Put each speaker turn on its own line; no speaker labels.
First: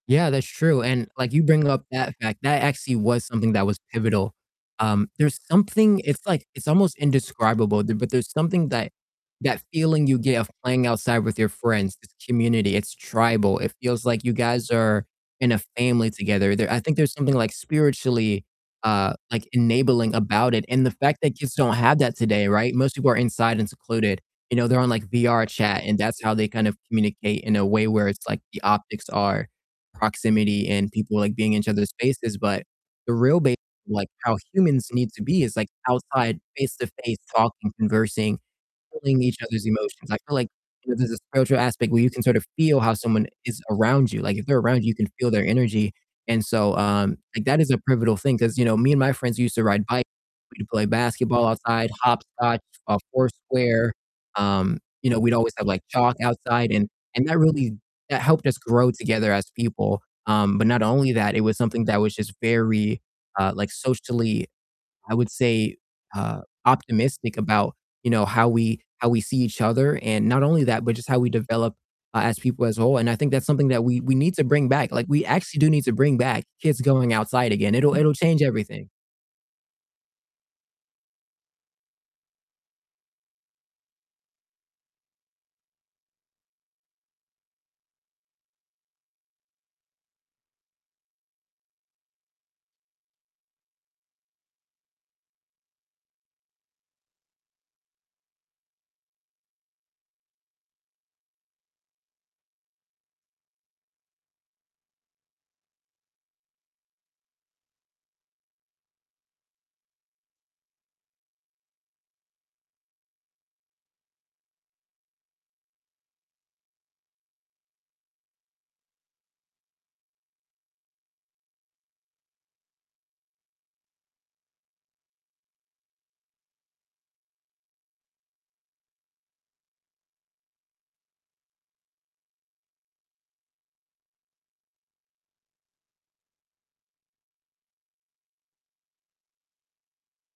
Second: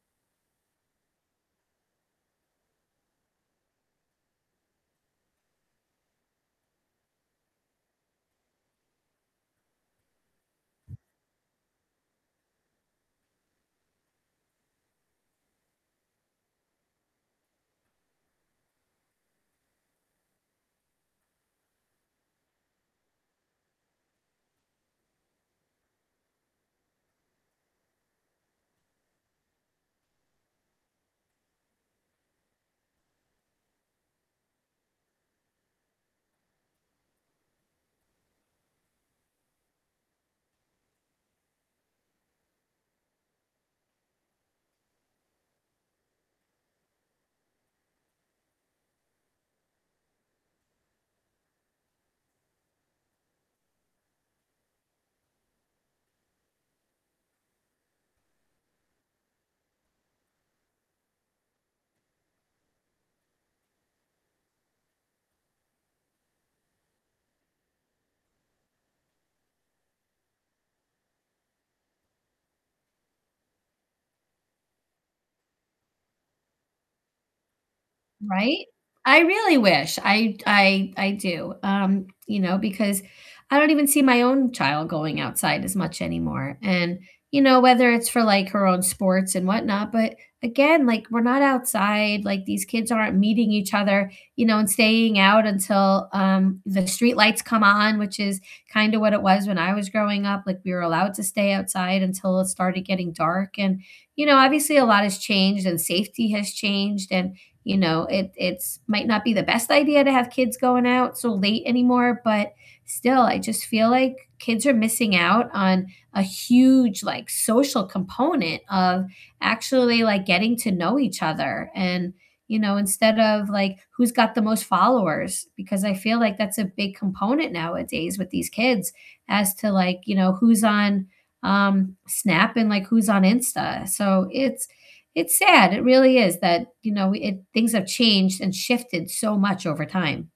Yeah, that's true. And like you bring up that fact, that actually was something that was pivotal. Um, there's something it's, like it's almost indescribable, b but there's something that that feeling you get of playing outside with your friends, it's community, it's tribal, it feels like you guys are in a family together. There I think there's something like spiritually, uh, like, enabling about it, and the fact that kids don't have that today, right? Most people are inside and secluded. You know, they're on like VRChat, and that's how they kind of communicate in a way where it's like the optics are proximity and people, like, being in each other's spaces, but the real ba like how humans need to be is like outside face-to-face talking, conversing, feeling each other's emotions. I feel like, you know, there's a spiritual aspect where you can sort of feel how someone is around you. Like if they're around you, you can feel their energy, and so, um, like that is a pivotal thing 'cause you know, me and my friends used to ride bi We'd play basketball outside, hopscotch, uh, foursquare. Um, you know, we'd always have like chalk outside and and that really, that helped us grow together as people. Um, but not only that, it was something that was just very, uh, like socially, I would say, uh, optimistic about, you know, how we how we see each other, and not only that, but just how we develop, uh, as people as a whole, and I think that's something that we we need to bring back, like we actually do need to bring back kids going outside again. It'll it'll change
Right?
everything.
I really wish. I d I I do. Um, you know, because I don't even see my own child going outside as much anymore. And, you know, whether it's for, like, her own sports and whatnot, but again, like, we're not outside, like, these kids aren't meeting each other, you know, and staying out until, um, the streetlights come on, which is kinda what it was when I was growing up, like, we were allowed to stay outside until it started getting dark, and, you know, obviously a lot has changed and safety has changed and, you know, it it's might not be the best idea to have kids going out so late anymore, but still, I just feel like kids are missing out on a huge, like, social component of actually like getting to know each other and, you know, instead of like who's got the most followers because I feel like that's a big component nowadays with these kids as to, like, you know, who's on, um, Snap and, like, who's on Insta. So it's it's sad, it really is that, you know, it things have changed and shifted so much over time.